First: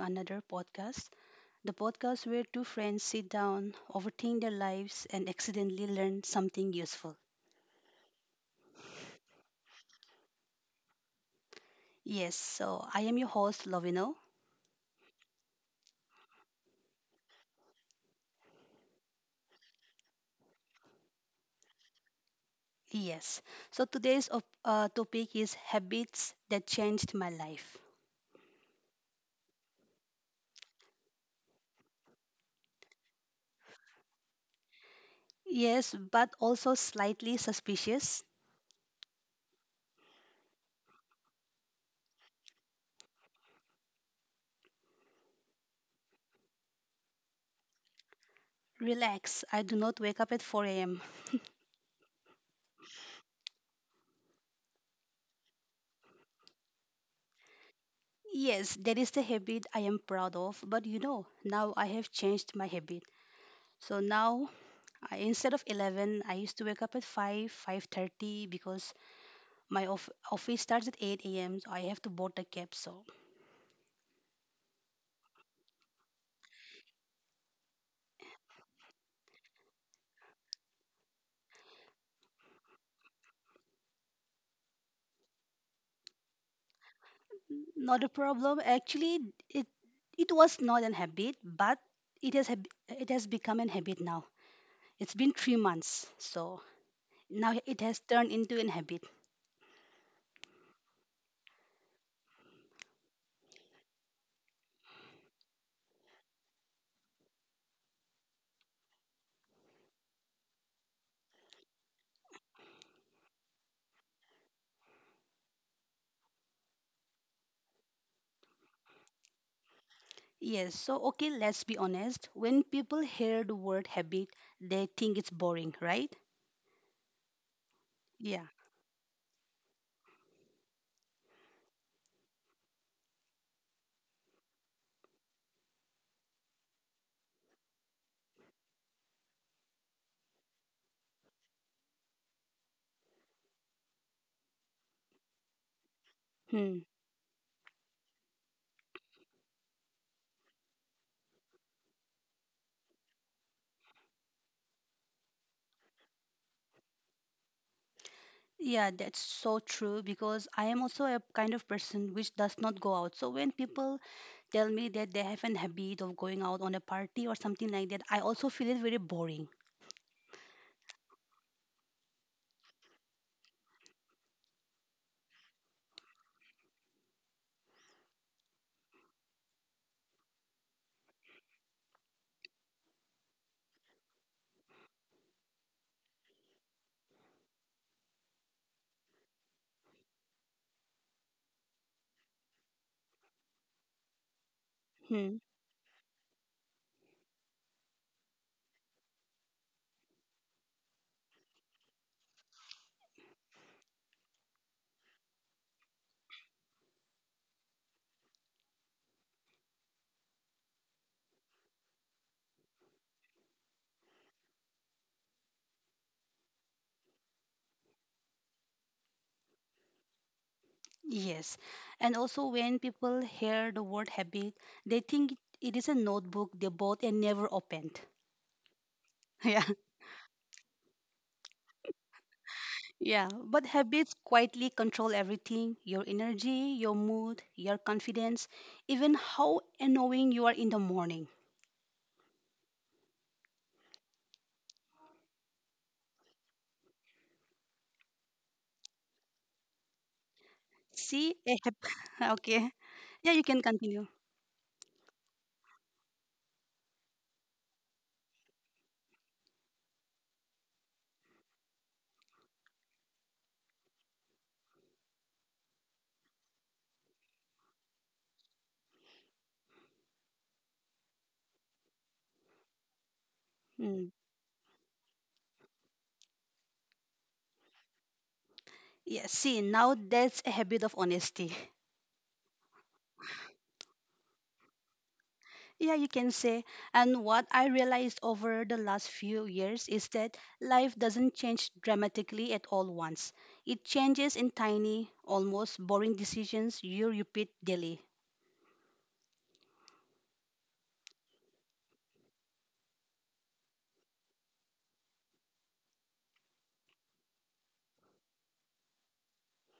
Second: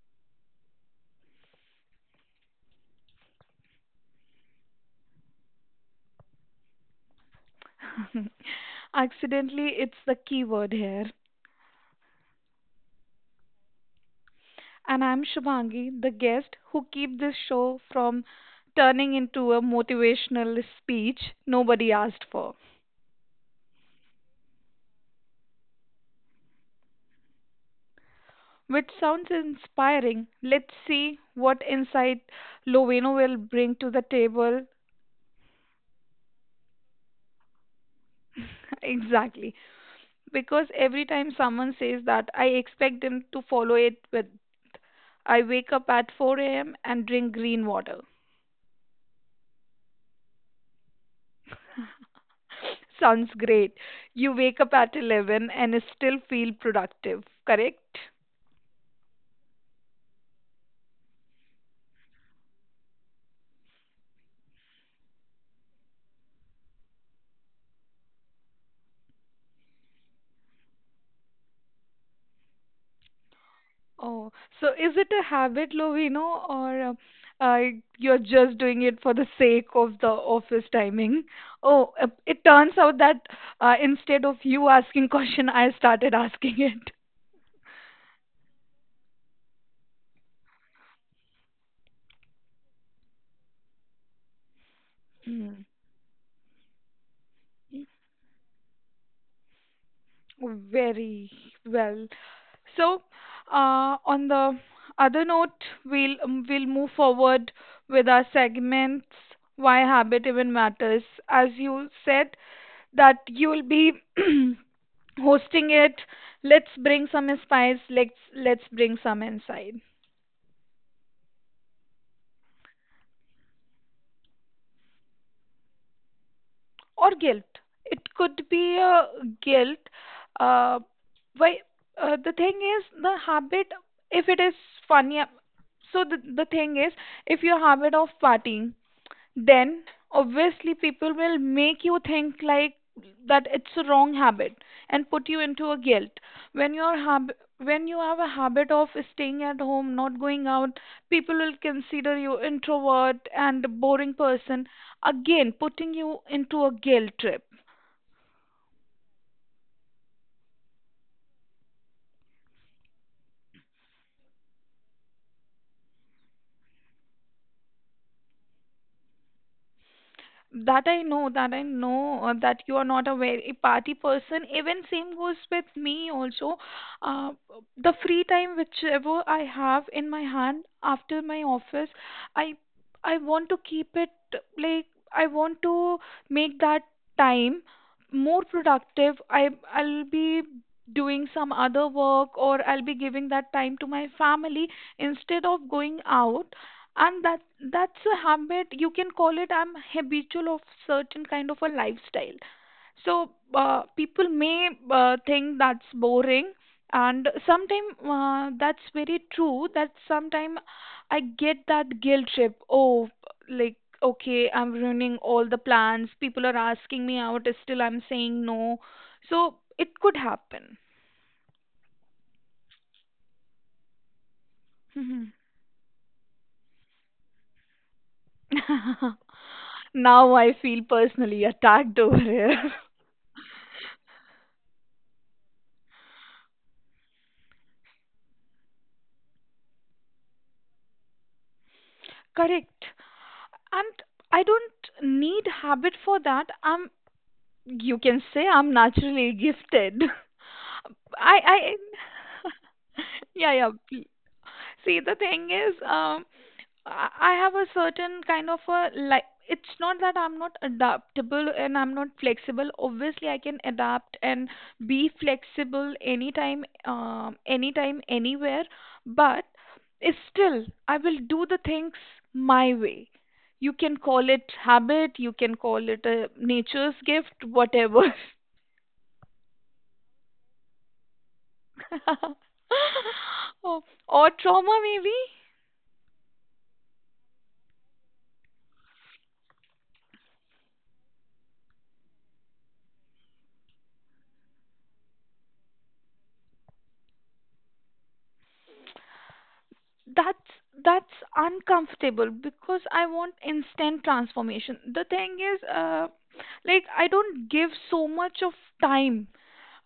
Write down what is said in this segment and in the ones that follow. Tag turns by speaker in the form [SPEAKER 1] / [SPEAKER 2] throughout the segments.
[SPEAKER 1] another podcast. The podcast where two friends sit down, overthink their lives, and accidentally learn something useful.
[SPEAKER 2] Accidentally, it's the key word here.
[SPEAKER 1] Yes, so I am your host Lovino.
[SPEAKER 2] And I'm Shubhangi, the guest who keep this show from turning into a motivational speech nobody asked for.
[SPEAKER 1] Yes, so today's topic is habits that changed my life.
[SPEAKER 2] Which sounds inspiring. Let's see what insight Loveno will bring to the table.
[SPEAKER 1] Yes, but also slightly suspicious.
[SPEAKER 2] Exactly. Because every time someone says that, I expect them to follow it with I wake up at 4 a.m. and drink green water.
[SPEAKER 1] Relax, I do not wake up at 4 a.m.
[SPEAKER 2] Sounds great. You wake up at 11 and still feel productive, correct?
[SPEAKER 1] Yes, that is the habit I am proud of, but now I have changed my habit. So now I, instead of 11, I used to wake up at 5, 5:30 because my office starts at 8 a.m. So I have to board a cab. So
[SPEAKER 2] Oh, so is it a habit, Lovino, or uh, you're just doing it for the sake of the office timing? Oh, it turns out that instead of you asking question, I started asking it.
[SPEAKER 1] not a problem. Actually, it it was not an habit, but it has become an habit now. It's been three
[SPEAKER 2] Mm,
[SPEAKER 1] months, so now it has turned into an habit.
[SPEAKER 2] very well. So, on the other note, we'll move forward with our segments. Why habit even matters? As you said that you'll be hosting it. Let's bring some spice. Let's bring some insight
[SPEAKER 1] Yes. So okay, let's be honest. When people hear the word habit, they think it's boring, right?
[SPEAKER 2] or guilt. It could
[SPEAKER 1] Yeah.
[SPEAKER 2] be a guilt. Uh, why? The thing is, the habit. If it is funny, so the thing is, if your habit of partying, then obviously people will make you think like that it's a wrong habit and put you into a guilt when
[SPEAKER 1] Hmm.
[SPEAKER 2] your hab when you have a habit of staying at home, not going out, people will consider you introvert and a boring person, again putting you into a guilt trip.
[SPEAKER 1] Yeah, that's so true because I am also a kind of person which does not go out. So when people tell me that they have an habit of going out on a party or something like that, I also feel it very boring.
[SPEAKER 2] That I know, that I know, that you are not a very party person. Even same goes with me also. Uh, the free time whichever I have in my hand after my office, I want to keep it, like, I want to make that time more productive. I'll be doing some other work or I'll be giving that time to my family
[SPEAKER 1] Hmm.
[SPEAKER 2] instead of going out, and that's a habit. You can call it, I'm habitual of certain kind of a lifestyle. So people may think that's boring, and sometimes that's very true, that sometimes I get that guilt trip. Oh, like, okay, I'm ruining all the plans, people are asking me out, still I'm saying no, so it could happen.
[SPEAKER 1] Yes. And also when people hear the word habit, they
[SPEAKER 2] Mhm.
[SPEAKER 1] think it is a notebook they bought and never opened. Yeah.
[SPEAKER 2] Now I feel personally attacked over here.
[SPEAKER 1] Yeah. But habits quietly control everything, your energy, your mood, your confidence, even how annoying you are in the morning.
[SPEAKER 2] Correct. And I don't need habit for that. You can say I'm naturally gifted. I,
[SPEAKER 1] See,
[SPEAKER 2] I,
[SPEAKER 1] okay. Yeah, you can
[SPEAKER 2] yeah, yeah.
[SPEAKER 1] continue.
[SPEAKER 2] See, the thing is, I have a certain kind of a, like, it's not that I'm not adaptable and I'm not flexible. Obviously, I can adapt and be flexible anytime, anytime, anywhere. But it's still, I will do the things my way. You can
[SPEAKER 1] Mm.
[SPEAKER 2] call it habit, you can call it a nature's gift, whatever.
[SPEAKER 1] Yeah, see, now that's a habit of honesty.
[SPEAKER 2] Oh, or trauma maybe.
[SPEAKER 1] Yeah, you can say. And what I realized over the last few years is that life doesn't change dramatically at all once. It changes in tiny, almost boring decisions you repeat daily.
[SPEAKER 2] that's that's uncomfortable because I want instant transformation. The thing is, like, I don't give so much of time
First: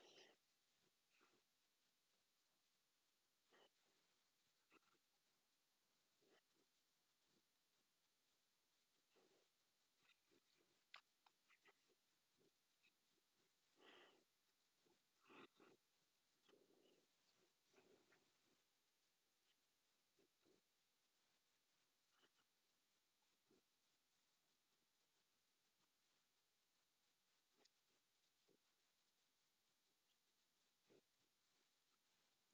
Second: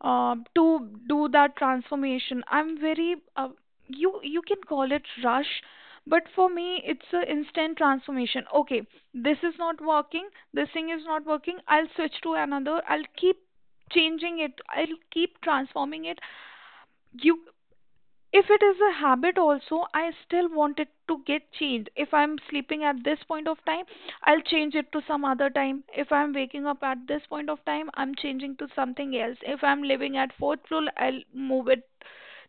[SPEAKER 2] to do that transformation. I'm very you can call it rush, but for me it's a instant transformation. Okay, this is not working, this thing is not working, I'll switch to another, I'll keep changing it, I'll keep transforming it. You, if it is a habit also, I still want it to get changed. If I'm sleeping at this point of time, I'll change it to some other time. If I'm waking up at this point of time, I'm changing to something else. If I'm living at fourth floor, I'll move it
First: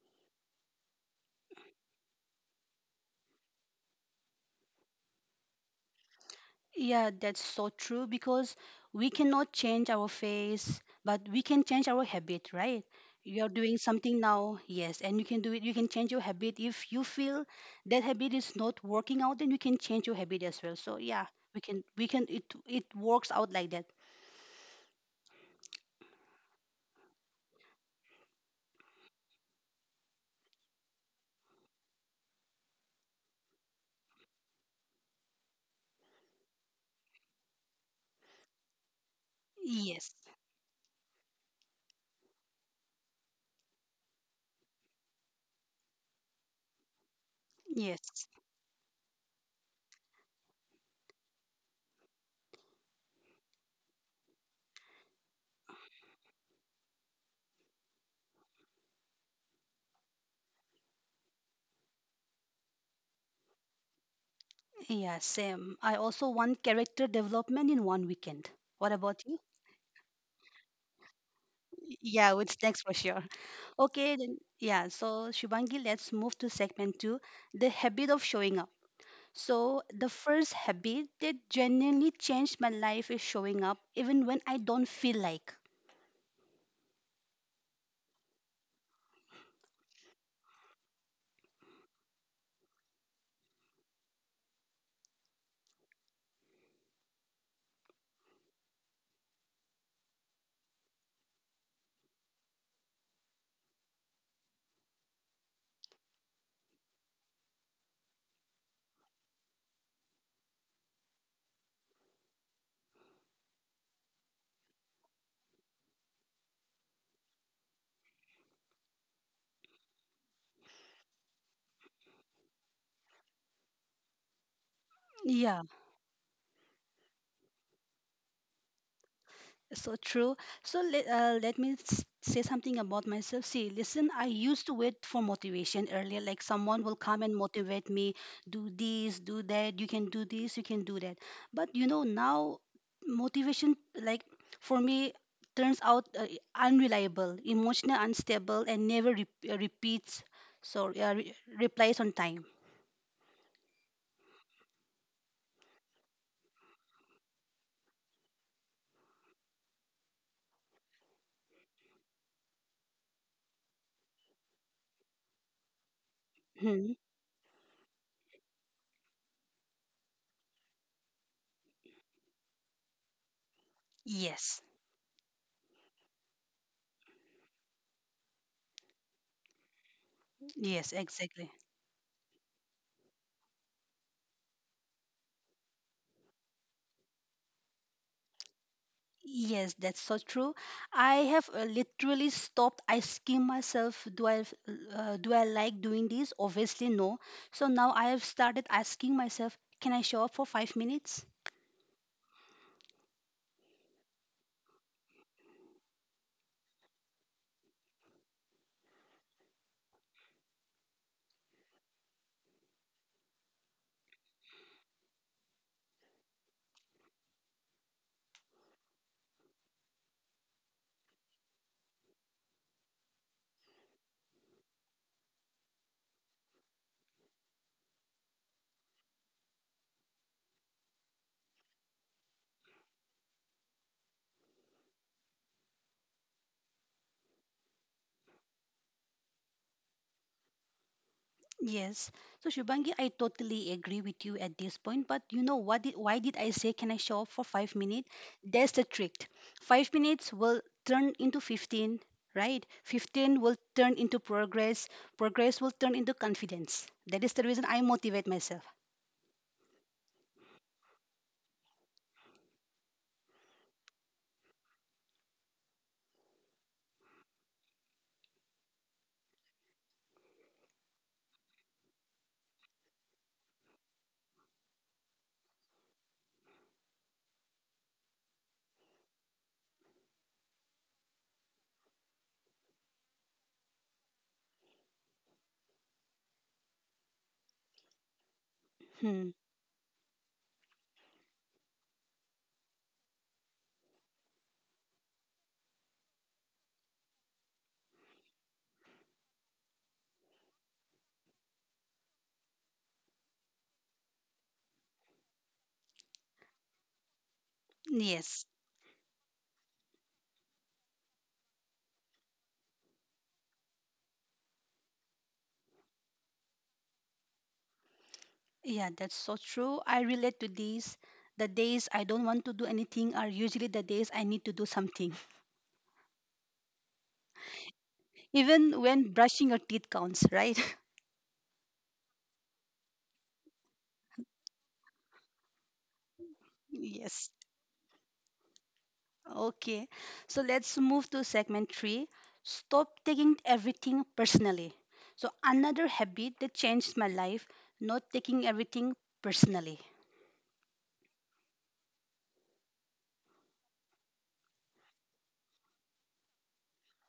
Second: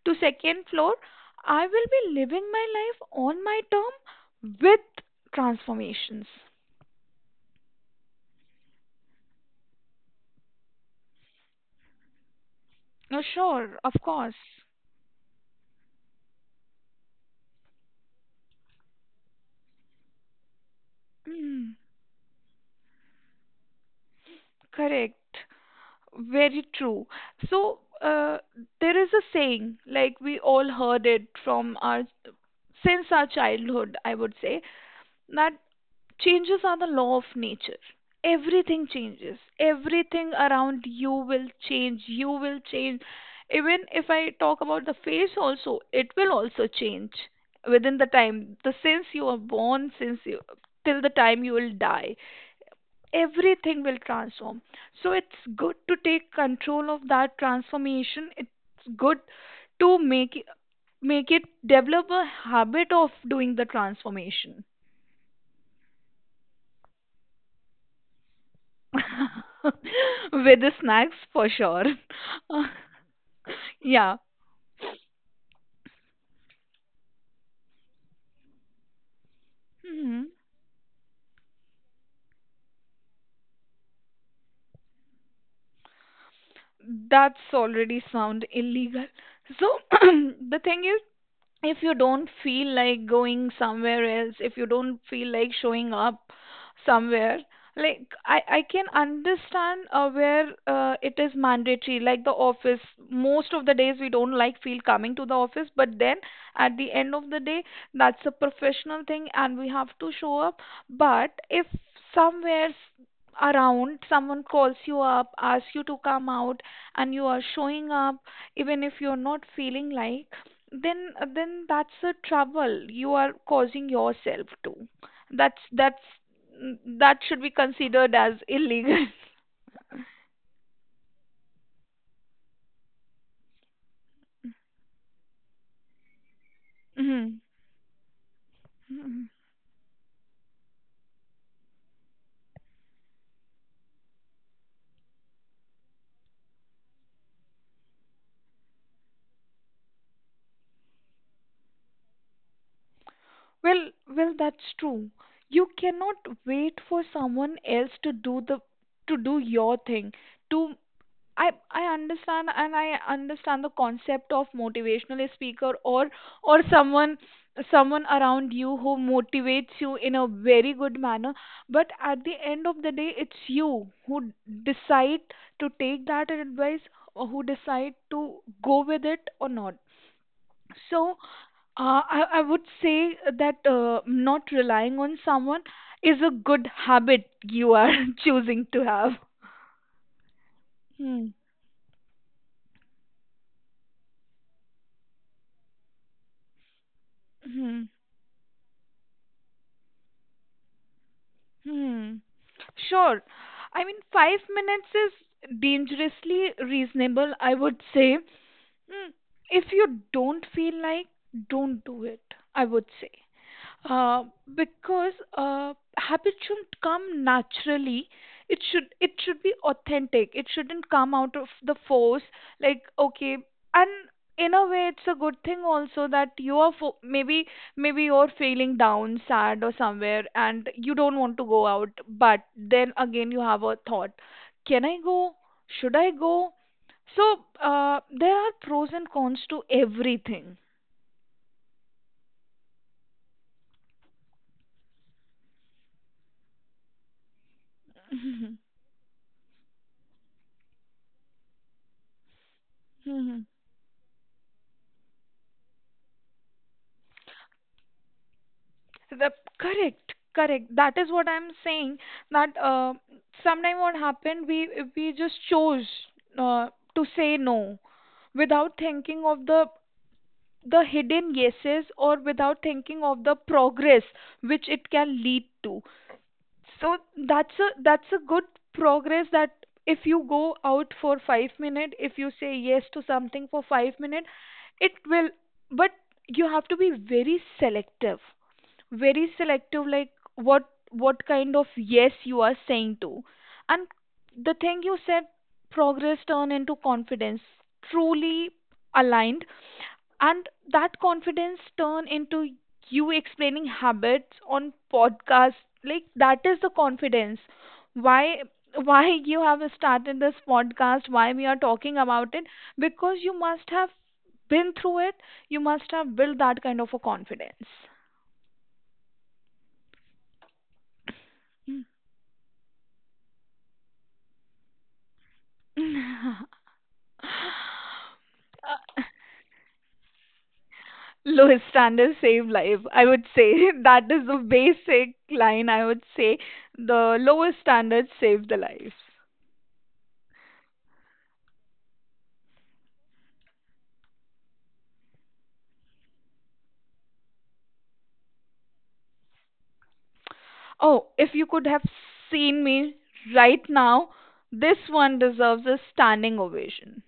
[SPEAKER 2] to second floor. I will be living my life on my term with transformations.
[SPEAKER 1] Yeah, that's so true because we cannot change our face, but we can change our habit, right?
[SPEAKER 2] No,
[SPEAKER 1] You're doing
[SPEAKER 2] sure, of
[SPEAKER 1] something now,
[SPEAKER 2] course.
[SPEAKER 1] yes, and you can do it. You can change your habit. If you feel that habit is not working out, then you can change your habit as well. So yeah, we
[SPEAKER 2] Mm,
[SPEAKER 1] can we can it works out like that.
[SPEAKER 2] correct. Very true. So there is a saying, like we all heard it from our since our childhood, I would say, that changes are the law of nature. Everything changes.
[SPEAKER 1] Yes.
[SPEAKER 2] Everything around you will change. You will change. Even if I talk about the face also, it will also change within the
[SPEAKER 1] Yes.
[SPEAKER 2] time, the since you are born, since you till the time you will die, everything will transform. So it's good to take control of that transformation. It's good to make it develop a habit of doing the transformation.
[SPEAKER 1] Yeah, same. I also want character development in one weekend. What about you?
[SPEAKER 2] With the snacks for sure.
[SPEAKER 1] Yeah, with snacks for sure.
[SPEAKER 2] Yeah.
[SPEAKER 1] Okay, then yeah. So Shivangi, let's move to segment two, the habit of showing up. So the
[SPEAKER 2] Mhm.
[SPEAKER 1] first habit that genuinely changed my life is showing up even when I don't feel like.
[SPEAKER 2] That's already sound illegal. So the thing is, if you don't feel like going somewhere else, if you don't feel like showing up somewhere, like, I can understand where it is mandatory, like the office. Most of the days we don't like feel coming to the office, but then at the end of the day, that's a professional thing and we have to show up. But if somewhere s- around someone calls you up, asks you to come out, and you are showing up even if you're not feeling like, then that's a trouble you are causing yourself to.
[SPEAKER 1] Yeah.
[SPEAKER 2] That's that should be considered as illegal.
[SPEAKER 1] So true. So let me say something about myself. See, listen, I used to wait for motivation earlier. Like someone will come
[SPEAKER 2] Mhm.
[SPEAKER 1] and motivate me, do this,
[SPEAKER 2] Mhm.
[SPEAKER 1] do that. You can do this, you can do that. But you know now, motivation like for me turns out unreliable, emotional, unstable, and never repeats. So replies on time.
[SPEAKER 2] Well, well, that's true. You cannot wait for someone else to do the to do your thing. To I understand and I understand the concept of motivational speaker or
[SPEAKER 1] Hmm.
[SPEAKER 2] someone, someone around you who motivates you in a very good manner, but at the end of the day it's you who
[SPEAKER 1] Yes.
[SPEAKER 2] decide to take that advice, or who decide to go with it or not.
[SPEAKER 1] Yes.
[SPEAKER 2] So
[SPEAKER 1] Exactly.
[SPEAKER 2] I would say that not relying on someone is a good habit you are choosing to have.
[SPEAKER 1] Yes, that's so true. I
[SPEAKER 2] Hmm.
[SPEAKER 1] have literally stopped asking myself, do I like doing this? Obviously, no. So
[SPEAKER 2] Hmm.
[SPEAKER 1] now I have started asking myself, can I show up for 5 minutes?
[SPEAKER 2] Hmm. Sure. I mean, 5 minutes is dangerously reasonable, I would say. Hmm. If you don't feel like, don't do it, I would say. Uh, because habit should come naturally. It should, it should be authentic. It shouldn't come out of the force. Like, okay, and in a way, it's a good thing also that maybe maybe you're feeling down, sad, or somewhere, and you don't want to go out. But then again, you have a thought: Can I go? Should I go? So there are pros and cons to everything.
[SPEAKER 1] Yes. So Shubangi, I totally agree with you at this point. But you know what? Why did I say can I show up for 5 minutes? That's the trick. 5 minutes will turn into 15, right? 15 will turn into progress. Progress will turn into confidence. That is the reason I motivate myself.
[SPEAKER 2] So the correct, correct. That is what I'm saying. That sometime what happened, we just chose uh, to say no without thinking of the hidden yeses, or without thinking of the progress which it can lead to. So that's a, that's a good progress, that if you go out for 5 minutes, if you say yes to something for 5 minutes, it will. But you have to be very selective,
[SPEAKER 1] Hmm.
[SPEAKER 2] very selective, like what kind of yes you are saying to. And the thing you said, progress turn into confidence, truly aligned, and that confidence turn into you explaining habits on podcast, like, that is the confidence. why
[SPEAKER 1] Yes,
[SPEAKER 2] why you have started this podcast, why we are talking about it, because you must have been through it, you must have built that kind of a confidence.
[SPEAKER 1] yeah, that's so true. I relate to this. The days I don't want to do anything are usually the days I need to do something, even when brushing your teeth counts, right?
[SPEAKER 2] Low standards save life, I would say. That is the basic line, I would say, the
[SPEAKER 1] Yes.
[SPEAKER 2] lowest standards save the lives.
[SPEAKER 1] Okay. So let's move to segment three. Stop taking everything personally. So another habit that changed my life, not taking everything personally.
[SPEAKER 2] Oh, if you could have seen me right now, this one deserves a standing ovation.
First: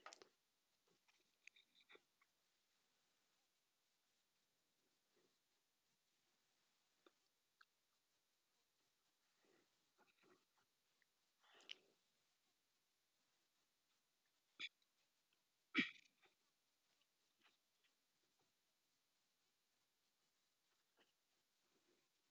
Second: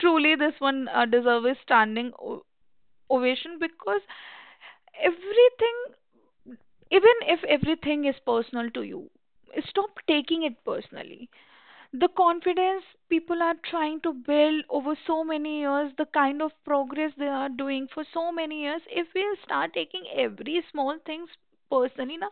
[SPEAKER 2] Truly, this one deserves a standing ovation, because everything, even if everything is personal to you, stop taking it personally. The confidence people are trying to build over so many years, the kind of progress they are doing for so many years, if we start taking every small things personally, na,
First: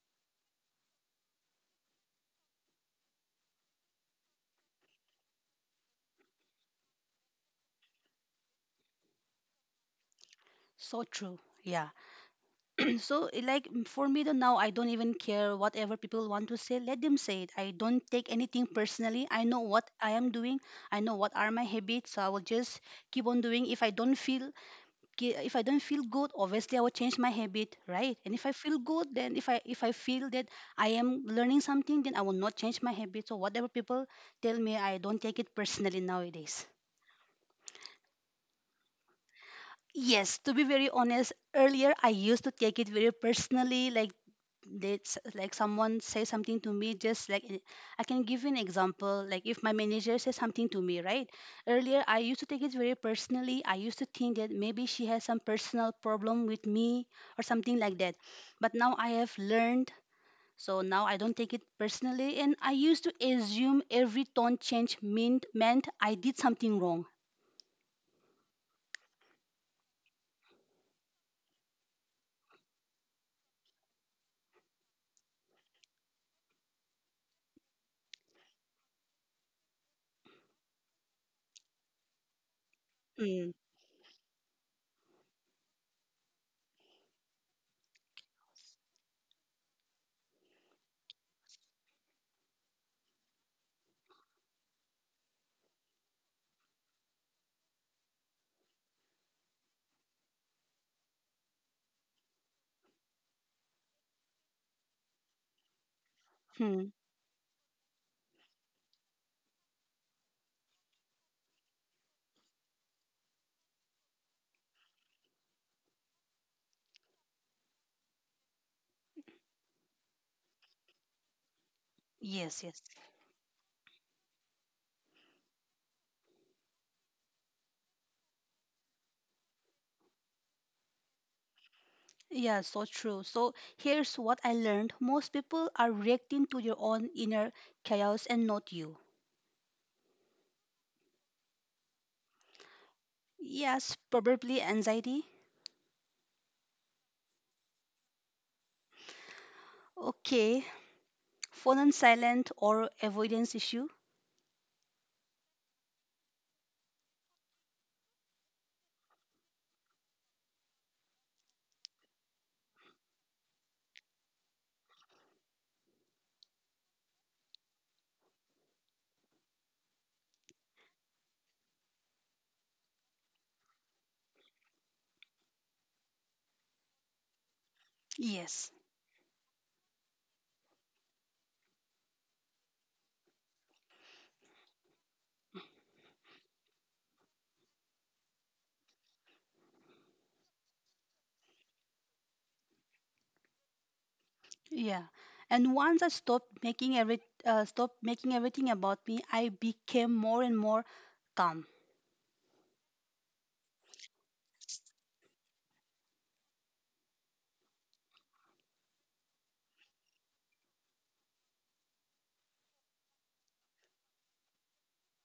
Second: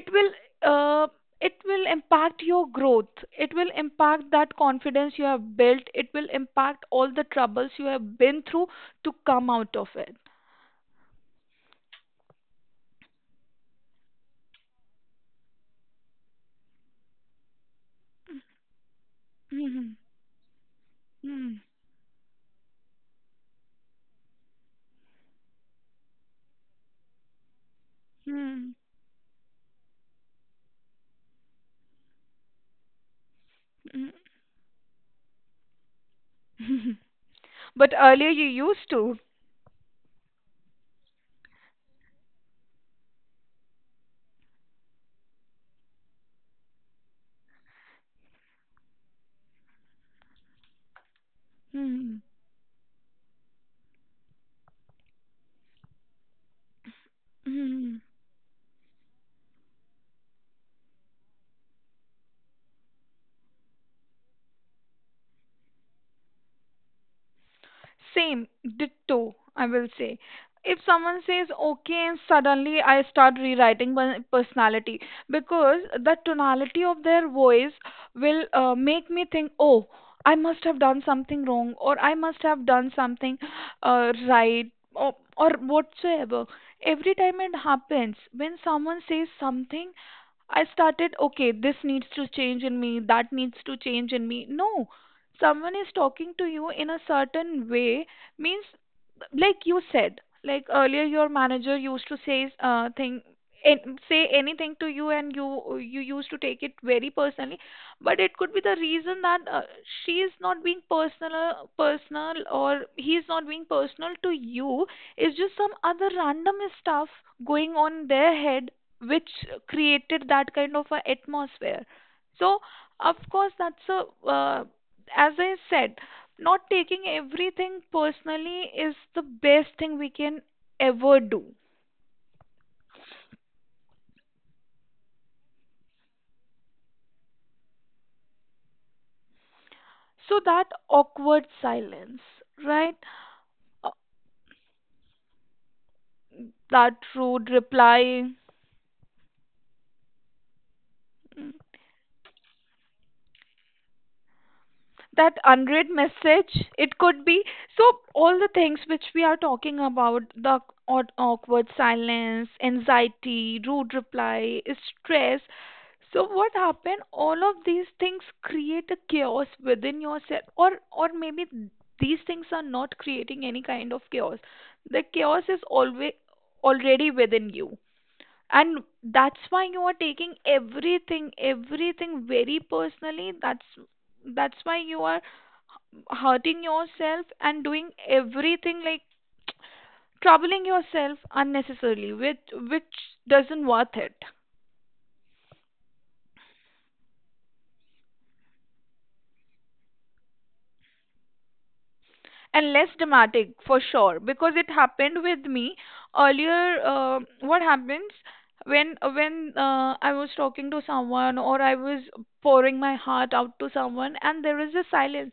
[SPEAKER 2] it will, uh, it will impact your growth. It will impact that confidence you have built. It will impact all the troubles you have been through to come out of it.
[SPEAKER 1] So true. Yeah. So it like, for me though, now I don't even care whatever people want to say. Let them say it, I don't take anything personally. I know what I am doing, I know what are
[SPEAKER 2] Hmm.
[SPEAKER 1] my habits, so I will just keep on doing. If I don't feel good, obviously I will change my habit, right? And if I
[SPEAKER 2] Hmm.
[SPEAKER 1] feel good, then if I feel that I am learning something, then I will not change my habit. So whatever people
[SPEAKER 2] Hmm.
[SPEAKER 1] tell me, I don't take it personally nowadays.
[SPEAKER 2] Hmm. But earlier you used to.
[SPEAKER 1] Yes, to be very honest, earlier I used to take it very personally. Like, that's like someone say something to me, just like I can give you an example. Like if my manager says something to me, right, earlier I
[SPEAKER 2] Hmm.
[SPEAKER 1] used to take it very personally. I used to think that maybe she has some personal problem with me or something like
[SPEAKER 2] Hmm.
[SPEAKER 1] that. But now I have learned. So now I don't take it personally, and I used to assume every tone change meant I did something wrong.
[SPEAKER 2] Same, ditto, I will say. If someone says okay and suddenly I start rewriting my personality because the tonality of their voice will make me think, oh, I must have done something wrong or I must have done something
[SPEAKER 1] Mm.
[SPEAKER 2] right, or whatsoever. Every time it happens, when someone says something, I started, okay, this needs to change in me, that needs to change in me. No, someone is talking to you in a certain way means, like you said, like earlier your manager used to say say anything to you, and you used to take it
[SPEAKER 1] Hmm.
[SPEAKER 2] very personally. But it could be the reason that she is not being personal, personal, or he is not being personal to you. It's just some other random stuff going on in their head which created that kind of a atmosphere. So
[SPEAKER 1] Yes, yes.
[SPEAKER 2] of course that's a, uh, as I said, not taking everything personally is the best thing we can ever do.
[SPEAKER 1] Yeah, so true. So here's what I learned. Most people are reacting to your own inner chaos and not you.
[SPEAKER 2] So that awkward silence, right? Uh,
[SPEAKER 1] Yes, probably anxiety.
[SPEAKER 2] that rude reply,
[SPEAKER 1] Okay. Phone and silent or avoidance issue.
[SPEAKER 2] that unread message, it could be. So all the things which we are talking about, the awkward silence, anxiety, rude reply, stress. So what happened, all of these things create a chaos within yourself, or maybe these things are not creating any kind of chaos. The chaos is always already within you,
[SPEAKER 1] Yes.
[SPEAKER 2] and that's why you are taking everything very personally, that's why you are hurting yourself and doing everything, like troubling yourself unnecessarily, which doesn't worth it.
[SPEAKER 1] Yeah. And once I stopped making everything about me, I became more and more calm.
[SPEAKER 2] And less dramatic for sure, because it happened with me earlier. What happens, when I was talking to someone or I was pouring my heart out to someone and there is a silence,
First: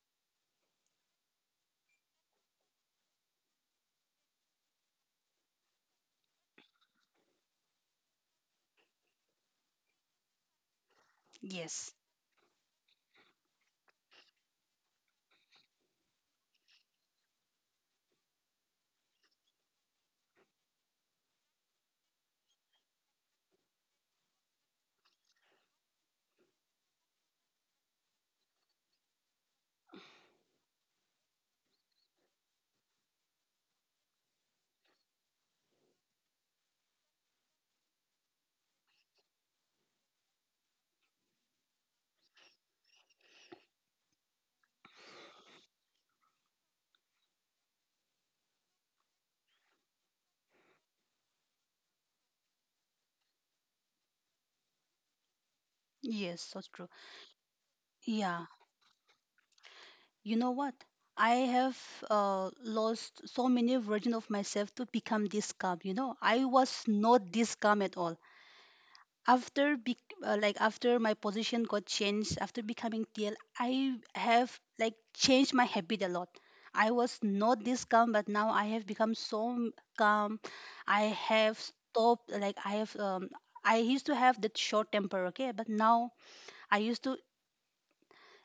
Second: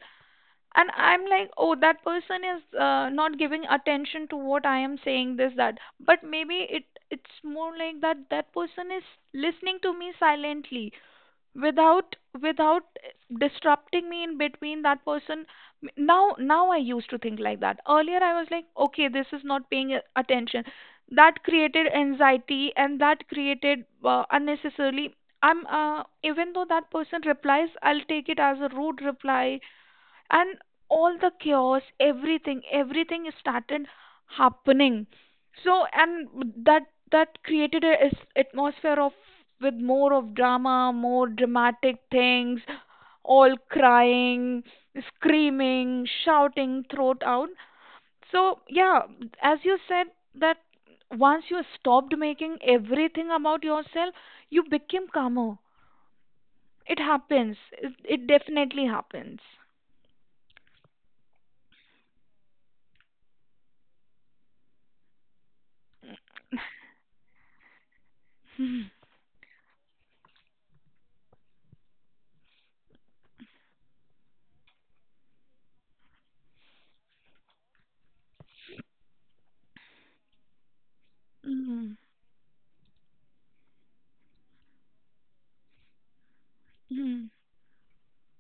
[SPEAKER 2] and I'm like, oh, that person is not giving attention to what I am saying, this, that. But maybe it's more like that that person is listening to me silently,
[SPEAKER 1] Yes.
[SPEAKER 2] without without disrupting me in between, that person. Now I used to think like that. Earlier I was like, okay, this is not paying attention. That created anxiety, and that created, unnecessarily, I'm even though that person replies, I'll take it as a rude reply. And all the chaos, everything started happening. So and that that created a atmosphere of with more of drama, more dramatic things, all crying, screaming, shouting throat out. So yeah, as you said, that once you stopped making everything about yourself, you became calmer.
[SPEAKER 1] Yes, so true.
[SPEAKER 2] It happens, it
[SPEAKER 1] Yeah.
[SPEAKER 2] definitely happens.
[SPEAKER 1] You know what? I have lost so many versions of myself to become this calm. You know, I was not this calm at all. After bec like after my position got changed, after becoming TL, I have like changed my habit a lot. I was not this calm, but now I have become calm. I have
[SPEAKER 2] Mhm.
[SPEAKER 1] stopped. Like I used to have that short temper, okay, but now I used to
[SPEAKER 2] Hmm.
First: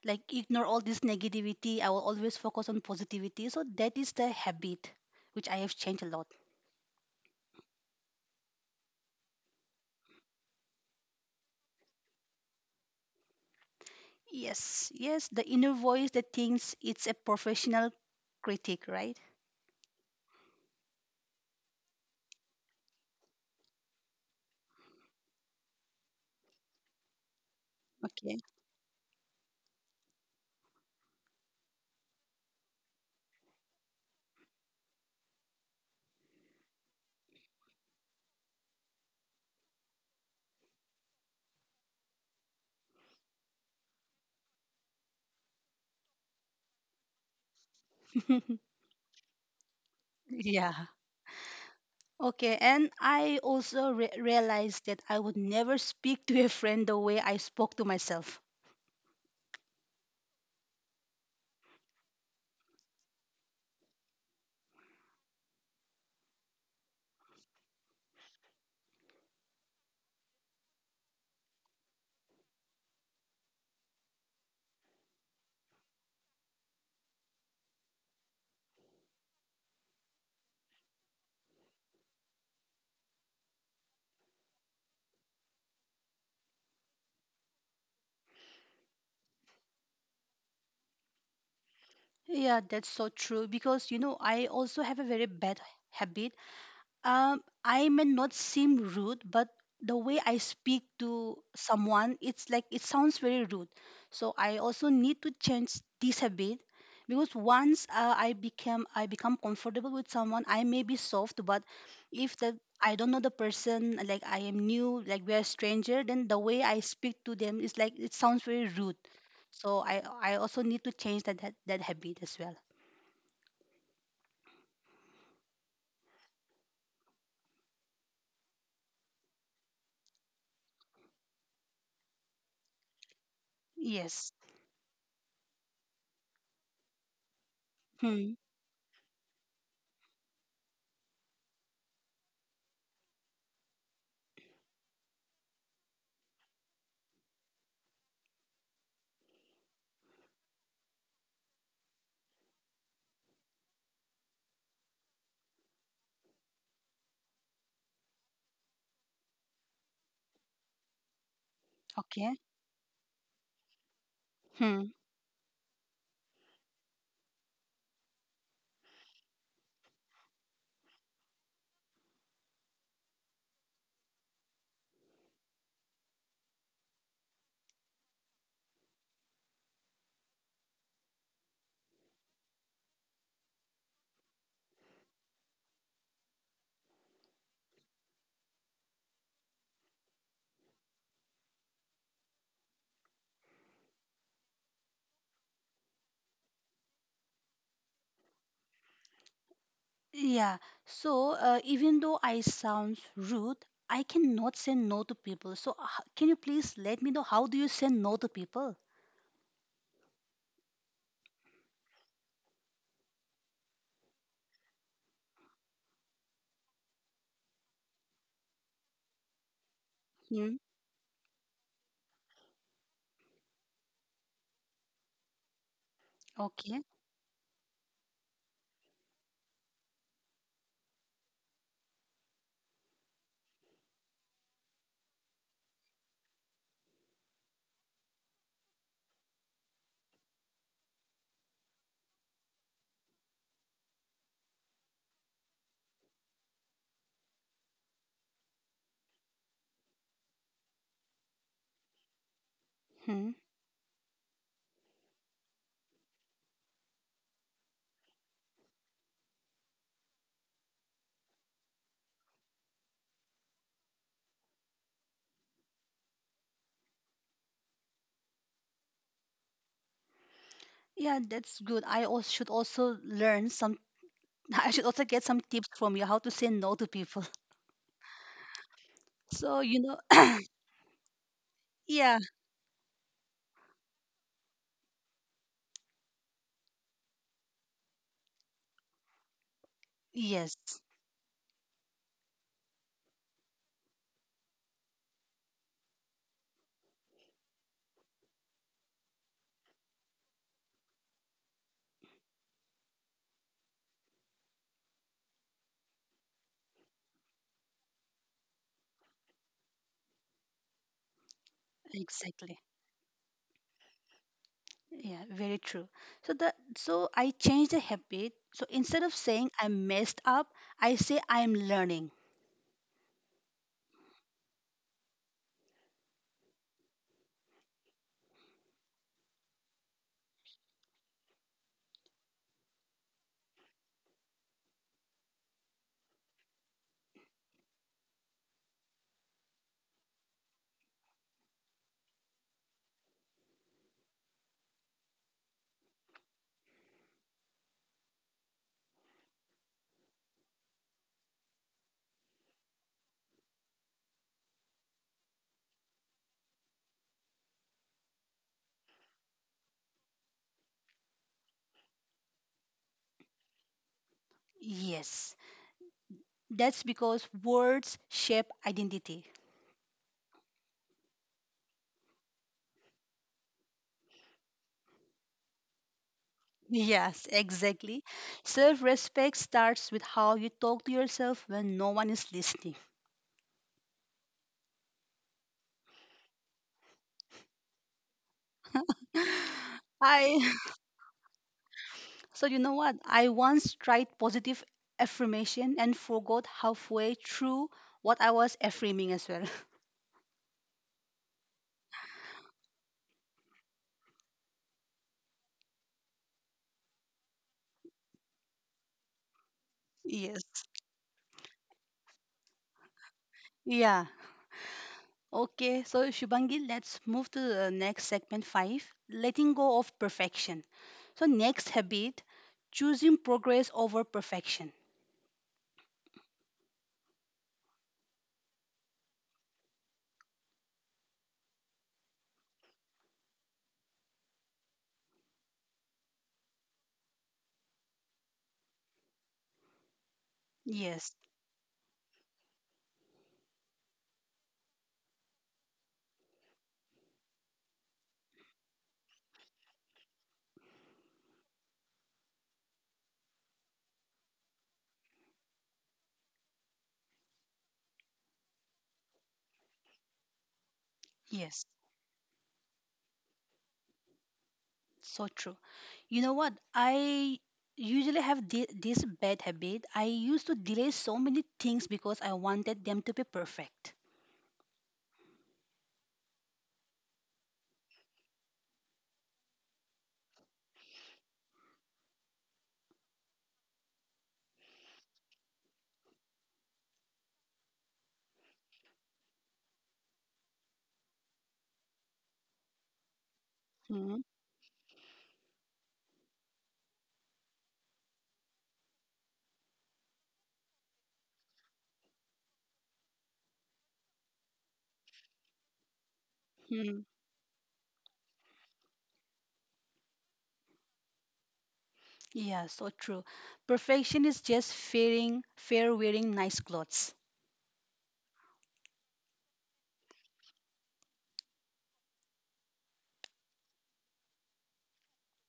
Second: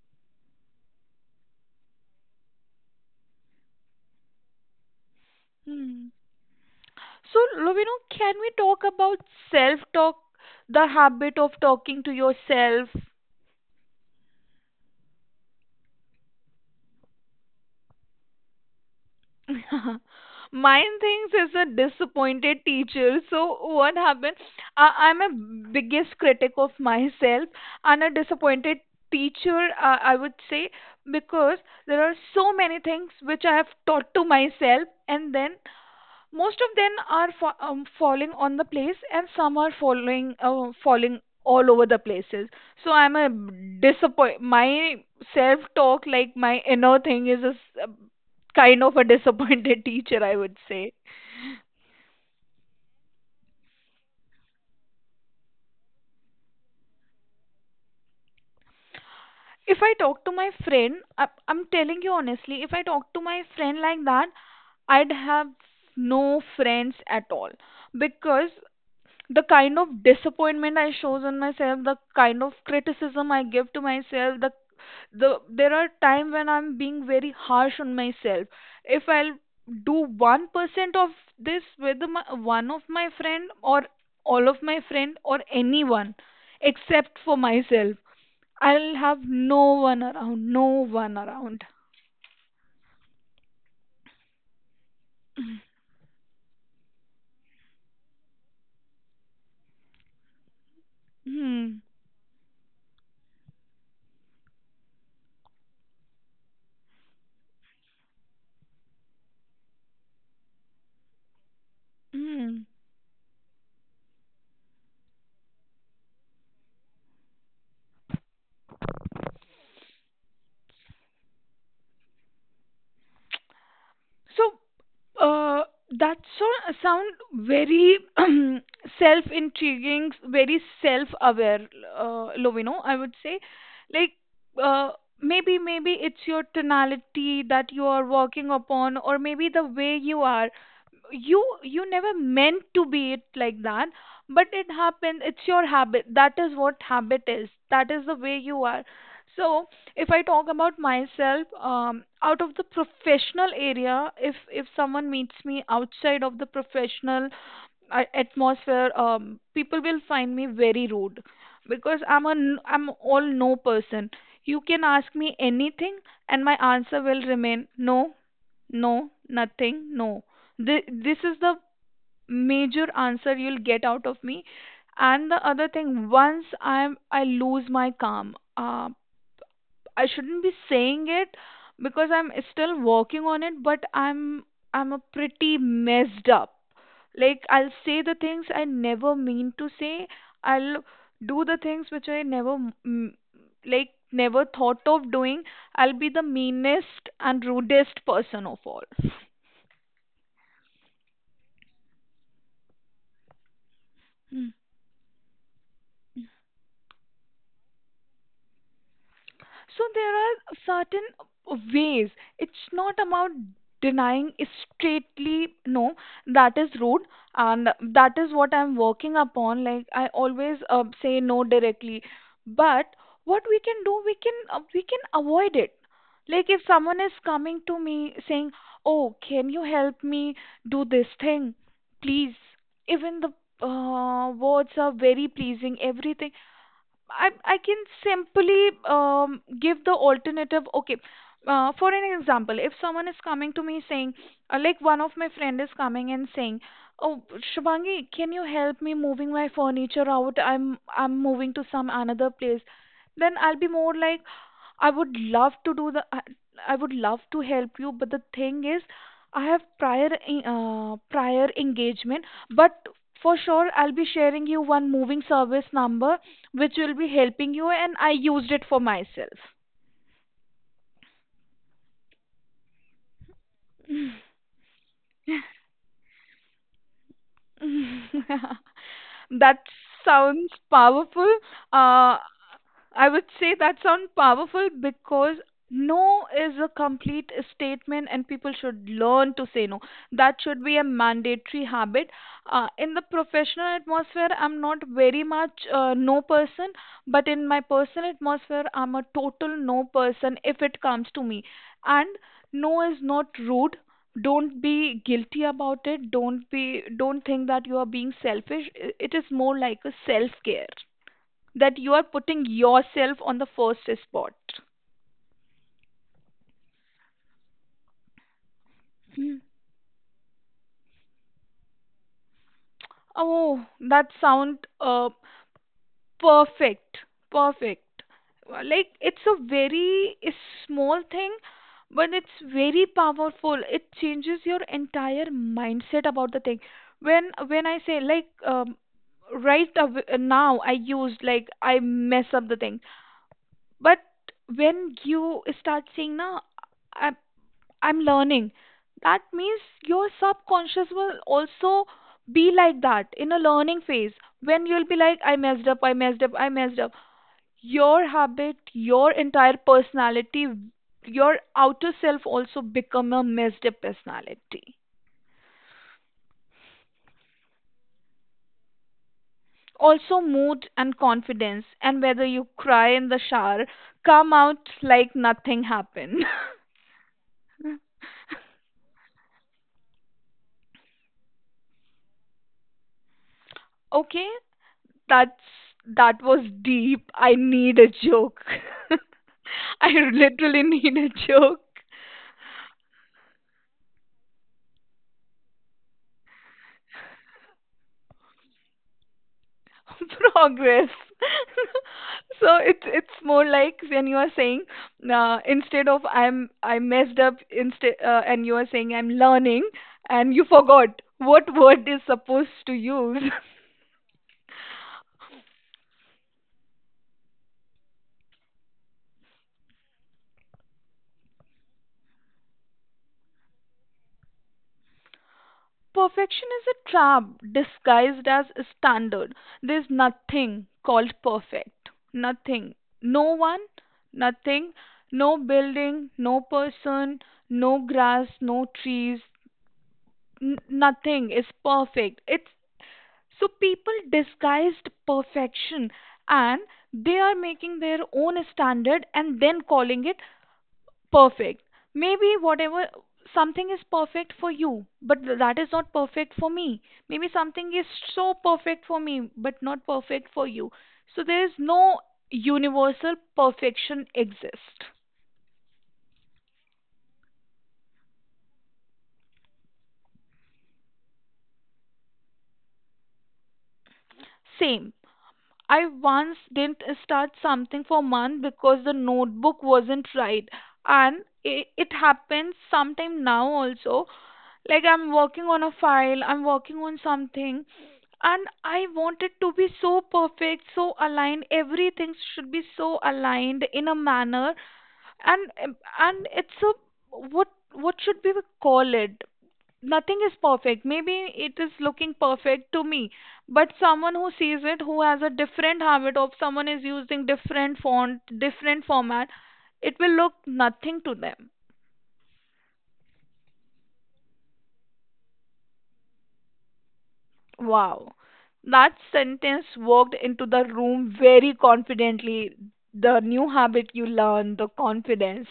[SPEAKER 1] like ignore all this negativity. I will always focus on positivity. So that is the habit which I have changed a
[SPEAKER 2] Hmm.
[SPEAKER 1] lot.
[SPEAKER 2] So, Lovino, can we talk about self talk, the habit of talking to yourself?
[SPEAKER 1] Yes, yes, the inner voice that thinks it's a professional critic, right?
[SPEAKER 2] Mine thinks is a disappointed teacher. So, what happened? I'm a biggest critic of myself and a
[SPEAKER 1] Okay.
[SPEAKER 2] disappointed teacher, I would say, because there are so many things which I have taught to myself, and then most of them are fa falling on the place and some are following falling all over the places. So I'm a disappoint. My self talk, like my inner thing, is a a kind of a disappointed teacher, I would say.
[SPEAKER 1] Yeah. Okay, and I also realized that I would never speak to a friend the way I spoke to myself.
[SPEAKER 2] If I talk to my friend, I'm telling you honestly, if I talk to my friend like that, I'd have no friends at all, because the kind of disappointment I shows on myself, the kind of criticism I give to myself, the there are times when I'm being very harsh on myself. If I'll do 1% of this with my, one of my friend, or all of my friend, or anyone, except for myself, I'll have no one around, no one around.
[SPEAKER 1] Yeah, that's so true because I also have a very bad habit. I may not seem rude, but the way I speak to
[SPEAKER 2] Hmm.
[SPEAKER 1] someone, it's like it sounds very rude. So I also need to change this habit because once I become comfortable with someone, I may be soft, but if the
[SPEAKER 2] Hmm.
[SPEAKER 1] I don't know the person, like I am new, like we are stranger, then the way I speak to them is like it sounds very rude. So I also need to change that habit as well.
[SPEAKER 2] So, uh, that sound very self-intriguing, very self-aware, Lovino. I would say, like,
[SPEAKER 1] Yes.
[SPEAKER 2] uh, maybe it's your tonality that you are
[SPEAKER 1] Hmm.
[SPEAKER 2] working upon, or maybe the way you are. You never meant to be it like that, but it happened. It's your habit. That is what habit is. That is the way you are. So if I talk about myself, out of the professional area, if someone meets me outside of the professional atmosphere, people will find me very rude, because
[SPEAKER 1] Okay.
[SPEAKER 2] I'm all no person. You
[SPEAKER 1] Hmm.
[SPEAKER 2] can ask me anything, and my answer will remain no, no, nothing, no. This is the major answer you'll get out of me. And the other thing, once I lose my calm, I shouldn't be saying it because I'm still working on it, but I'm a pretty messed up. Like I'll say the things I never mean to say. I'll do the things which I never, mm, like never thought of doing. I'll be the meanest and rudest person of all.
[SPEAKER 1] Yeah, so even though I sound rude, I
[SPEAKER 2] Hmm.
[SPEAKER 1] cannot say no to people. So can you please let me know how do you say no to people?
[SPEAKER 2] So there are certain ways. It's not about denying straightly no, that is rude, and that is what I'm working upon. Like I always
[SPEAKER 1] Hmm.
[SPEAKER 2] say no directly. But what we can do, we can avoid it. Like if
[SPEAKER 1] Okay.
[SPEAKER 2] someone is coming to me saying, oh, can you help me do this thing, please, even the words are very pleasing, everything, I can simply, give the alternative. Okay, for an example, if someone is coming to me saying, like one of my friend is coming and saying, "Oh, Shubhangi, can you help me moving my furniture out? I'm moving to some another place."
[SPEAKER 1] Hmm.
[SPEAKER 2] Then I'll be more like, "I would love to do the. I would love to help you, but the thing is, I have prior engagement, but." For sure, I'll be sharing you one moving service number which will be helping you, and I used it for myself.
[SPEAKER 1] Yeah, that's good. I also should also learn some. I should also get some tips from you how to say no to people.
[SPEAKER 2] That
[SPEAKER 1] So you know,
[SPEAKER 2] sounds powerful. uh,
[SPEAKER 1] yeah,
[SPEAKER 2] I would say that sounds powerful because no is a complete statement and people should learn to say no. That
[SPEAKER 1] yes,
[SPEAKER 2] should be a mandatory habit. In the professional atmosphere, I'm not very much no person, but in my personal atmosphere, I'm a total no person if it comes to me. And no is not rude. Don't be guilty about it. Don't think that you are being selfish. It is more like a self-care that you are putting
[SPEAKER 1] exactly.
[SPEAKER 2] yourself on the first spot.
[SPEAKER 1] Yeah, very true. So I changed the habit. So instead of
[SPEAKER 2] Hmm.
[SPEAKER 1] saying I messed up, I say I'm learning.
[SPEAKER 2] Oh, that sound perfect, perfect. Like it's a very small thing, but it's very powerful. It changes your entire mindset about the thing. When I say like, right away, now, I used like I mess up the thing, but when you start saying, "No, I, I'm learning. That means your subconscious will also be like that in a learning phase when you'll be like, I messed up, I messed up, I messed up. Your habit, your entire personality, your outer self also become a messed up personality.
[SPEAKER 1] Yes. That's because words shape identity.
[SPEAKER 2] Also, mood and confidence, and whether you cry in the shower, come out like nothing happened.
[SPEAKER 1] Yes, exactly. Self respect starts with how you talk to yourself when no one is listening.
[SPEAKER 2] Okay. That's that was deep. I need a joke. I
[SPEAKER 1] I,
[SPEAKER 2] literally need a joke.
[SPEAKER 1] so you know what? I once tried positive affirmation and forgot halfway through what I was affirming as well.
[SPEAKER 2] Progress. So it's more like when you are saying, instead of I messed up, instead, and you are saying I'm learning, and you
[SPEAKER 1] Yes.
[SPEAKER 2] forgot what word is supposed to use.
[SPEAKER 1] Yeah. Okay. So, Shubangi, let's move to the next segment five, letting go of perfection. So, next habit, choosing progress over perfection.
[SPEAKER 2] Perfection is a trap disguised as a standard. There's nothing called perfect. Nothing. No one, nothing. No building, no person, no grass, no trees.
[SPEAKER 1] Yes,
[SPEAKER 2] Nothing is perfect. It's so people disguised perfection, and they are making their own standard and then calling it perfect. Maybe whatever something is perfect for you, but that is not perfect for me. Maybe something is so perfect for me, but not perfect for you. So there is
[SPEAKER 1] yes,
[SPEAKER 2] no universal perfection exists.
[SPEAKER 1] so true. You know what? I usually have this bad habit. I used to delay so many things because I wanted them to be perfect.
[SPEAKER 2] Same. I once didn't start something for month because the notebook wasn't right, and it happens sometime now also. Like I'm working on a file, I'm working on something, and I want it to be so perfect, so aligned. Everything should be so aligned in a manner, and and it's a, what should we call it? Nothing is perfect. Maybe it is looking perfect to me, but someone who sees it, who has a different habit of someone is
[SPEAKER 1] Mm-hmm.
[SPEAKER 2] using different font, different format, it will look nothing to them.
[SPEAKER 1] Yeah, so true. Perfection is just fearing, fear wearing nice clothes.
[SPEAKER 2] Wow. That sentence walked into the room very confidently. The new habit you learn, the confidence.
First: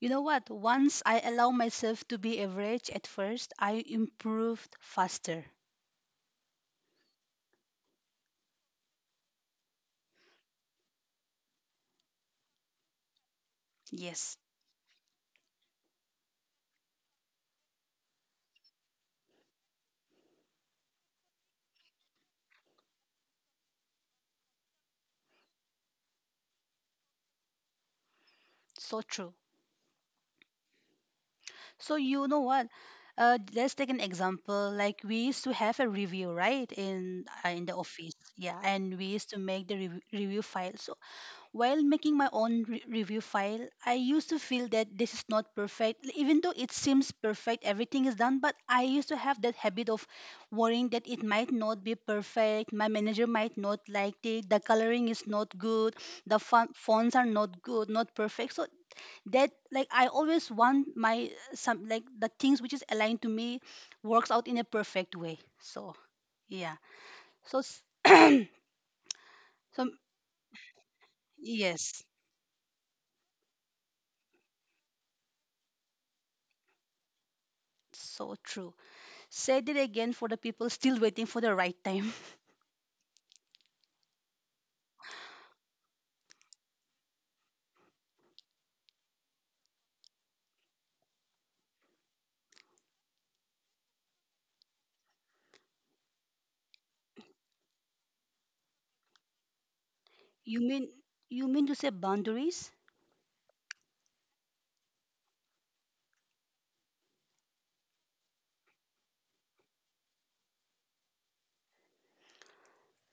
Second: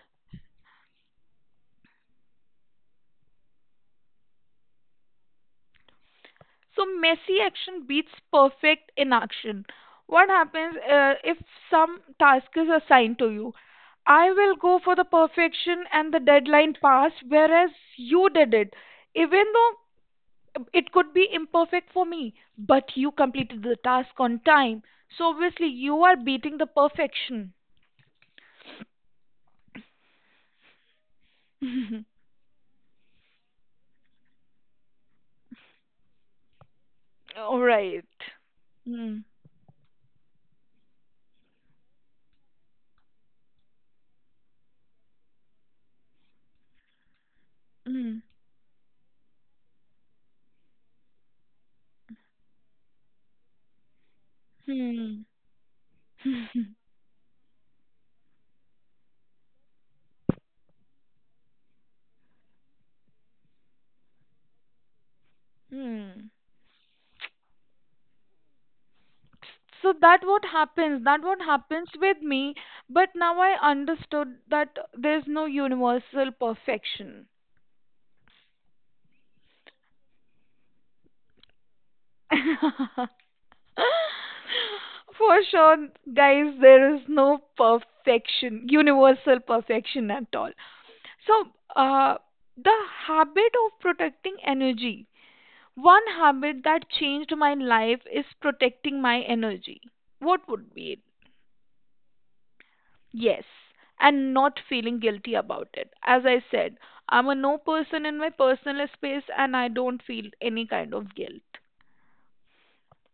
[SPEAKER 1] You know what? Once I allow myself to be average at first, I improved faster.
[SPEAKER 2] So messy action beats perfect inaction. What happens if some task is assigned to you? I
[SPEAKER 1] Yes,
[SPEAKER 2] will go for the perfection and the deadline pass, whereas you did it. Even though it could be imperfect for me, but you completed the task on time. So obviously you are beating the perfection.
[SPEAKER 1] so true. So you know what? Let's take an example. Like we used to have a review, right, in uh,
[SPEAKER 2] All
[SPEAKER 1] in the
[SPEAKER 2] right.
[SPEAKER 1] office. Yeah, and we
[SPEAKER 2] Hmm.
[SPEAKER 1] used to make the review file. So while making my own review file, I used to feel that this is not perfect, even though it seems perfect, everything is
[SPEAKER 2] Hmm.
[SPEAKER 1] done. But I used to have that habit of worrying that it might not be perfect. My manager might not like it. The coloring
[SPEAKER 2] Hmm.
[SPEAKER 1] is not good. The fonts are not good, not perfect. So that, like, I always want my some, like, the things which is aligned to me works out in a perfect way, so
[SPEAKER 2] Hmm.
[SPEAKER 1] yeah. So so
[SPEAKER 2] So that what happens
[SPEAKER 1] yes,
[SPEAKER 2] with me, but now I understood that there's no universal perfection.
[SPEAKER 1] so true. Said it again for the people still waiting for the right time.
[SPEAKER 2] For sure, guys, there is no perfection universal perfection at all. So uh, the habit of protecting energy. One habit that changed my life is protecting my energy. What
[SPEAKER 1] you
[SPEAKER 2] would
[SPEAKER 1] mean
[SPEAKER 2] be it?
[SPEAKER 1] you mean to say boundaries?
[SPEAKER 2] Yes, and not feeling guilty about it. As I said, I'm a no person in my personal space and I don't feel any kind of guilt.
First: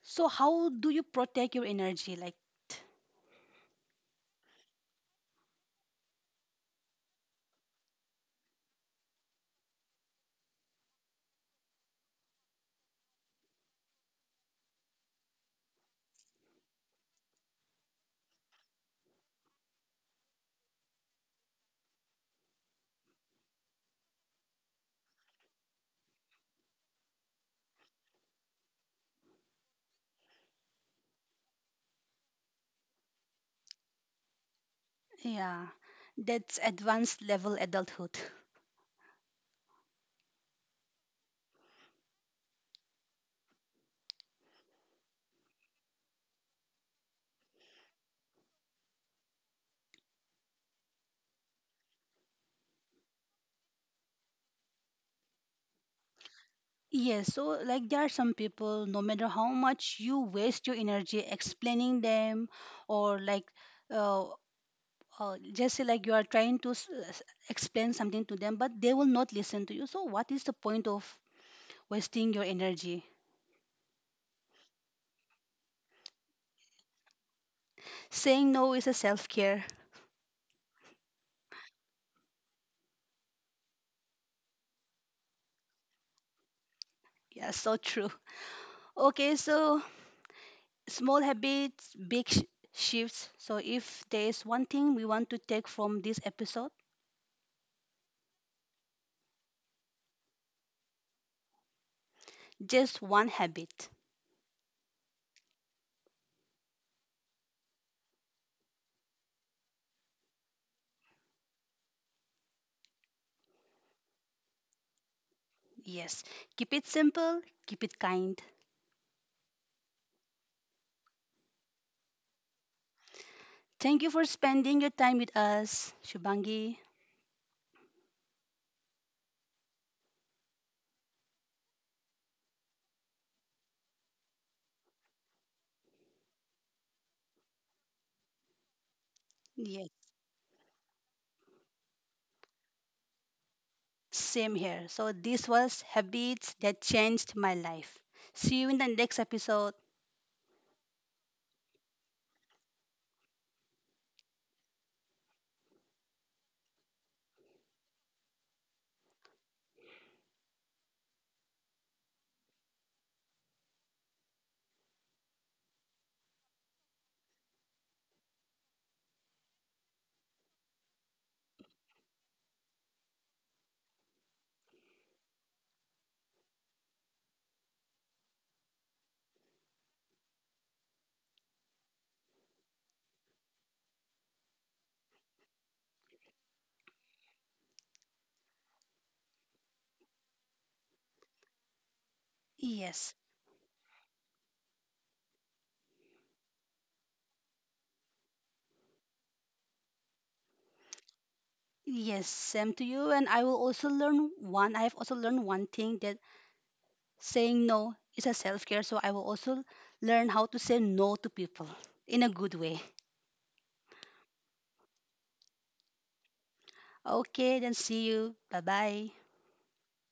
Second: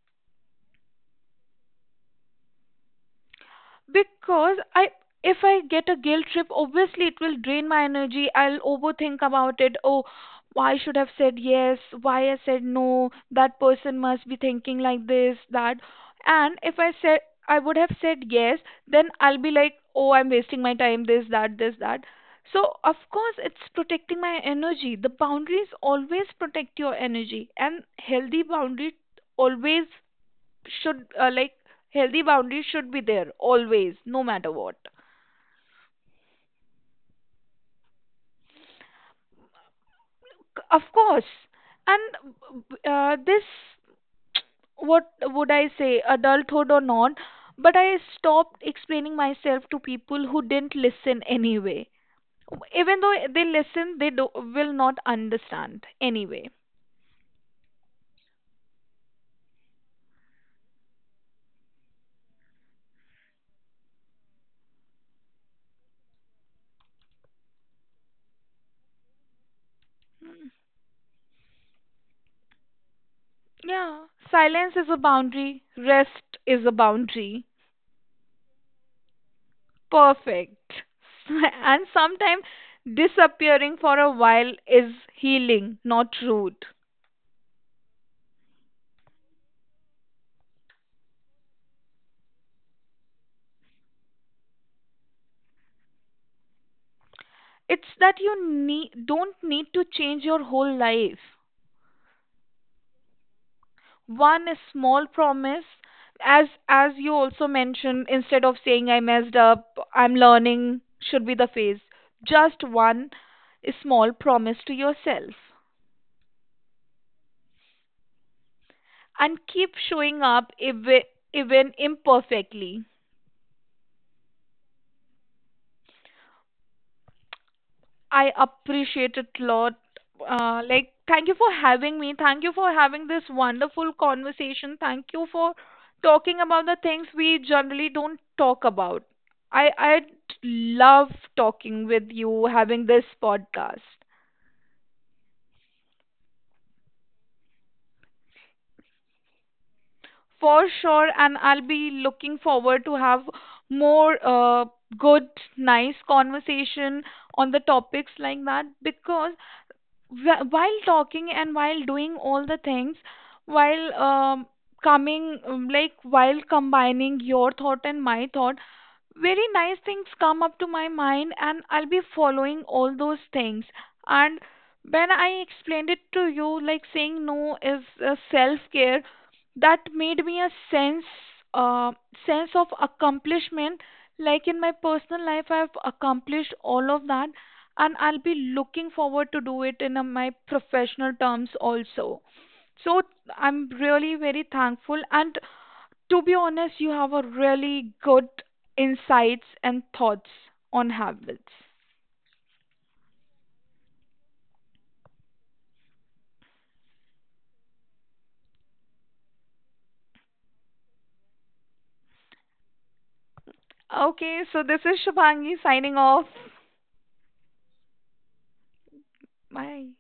[SPEAKER 1] So how do you protect your energy, like?
[SPEAKER 2] Because I if I get a guilt trip, obviously it will drain my energy. I'll overthink about it. Oh, why should I have said yes, why I said no, that person must be thinking like this, that. And if I said, I would have said yes. Then I'll be like, oh, I'm wasting my time, this, that, this, that. So of course it's protecting my energy. The boundaries always protect your energy, and always should uh, like healthy boundaries should be there always no matter what.
[SPEAKER 1] Yeah, that's advanced level adulthood.
[SPEAKER 2] Of course. And this, what would I say, adulthood or not, but I stopped explaining myself to people who didn't listen anyway. Even though they listen, will not understand anyway.
[SPEAKER 1] Yes, so like there are some people, no matter how much you waste your energy explaining them, or like uh, just say like you are trying to explain something to them, but they will not listen to you. So, what is the point of wasting your energy?
[SPEAKER 2] Yeah, silence is a boundary. Rest is a boundary.
[SPEAKER 1] Saying no is a self care.
[SPEAKER 2] Perfect. And sometimes disappearing for a while is healing, not rude.
[SPEAKER 1] Yeah, so true. Okay, so small habits, big shifts. So, if there is one thing we want to take from this episode,
[SPEAKER 2] It's that you don't need to change your whole life.
[SPEAKER 1] just one habit.
[SPEAKER 2] One small promise, as you also mentioned, instead of saying I messed up, I'm learning, should be the phase. Just one small promise to yourself,
[SPEAKER 1] Yes, keep it simple, keep it kind.
[SPEAKER 2] and keep showing up even imperfectly.
[SPEAKER 1] Thank you for spending your time with us, Shubangi.
[SPEAKER 2] I appreciate it a lot. Like, thank you for having me. Thank you for having this wonderful conversation. Thank you for talking about the things we generally don't talk about. I
[SPEAKER 1] Yes.
[SPEAKER 2] I love talking with you, having this podcast.
[SPEAKER 1] Same here. So, this was Habits That Changed My Life. See you in the next episode.
[SPEAKER 2] For sure, and I'll be looking forward to have more good, nice conversation on the topics like that, because while talking and while doing all the things, while coming, like while combining your thought and my thought, very nice things come up to my mind, and I'll be following all those things. And when I explained it to you, like saying no is self-care, that made me a sense, uh, sense of accomplishment. Like in my personal life, I've accomplished all of that, and I'll be looking forward to do it in my professional terms also. So
[SPEAKER 1] Yes.
[SPEAKER 2] I'm really very thankful, and to be honest, you have a really good insights and thoughts on habits.
[SPEAKER 1] Yes, same to you. And I will also learn one. I have also learned one thing, that saying no is a self care. So, I will also learn how to say no to people in a good way.
[SPEAKER 2] Okay, so this is Shubhangi signing off.
[SPEAKER 1] Okay, then see you. Bye bye.
[SPEAKER 2] Bye.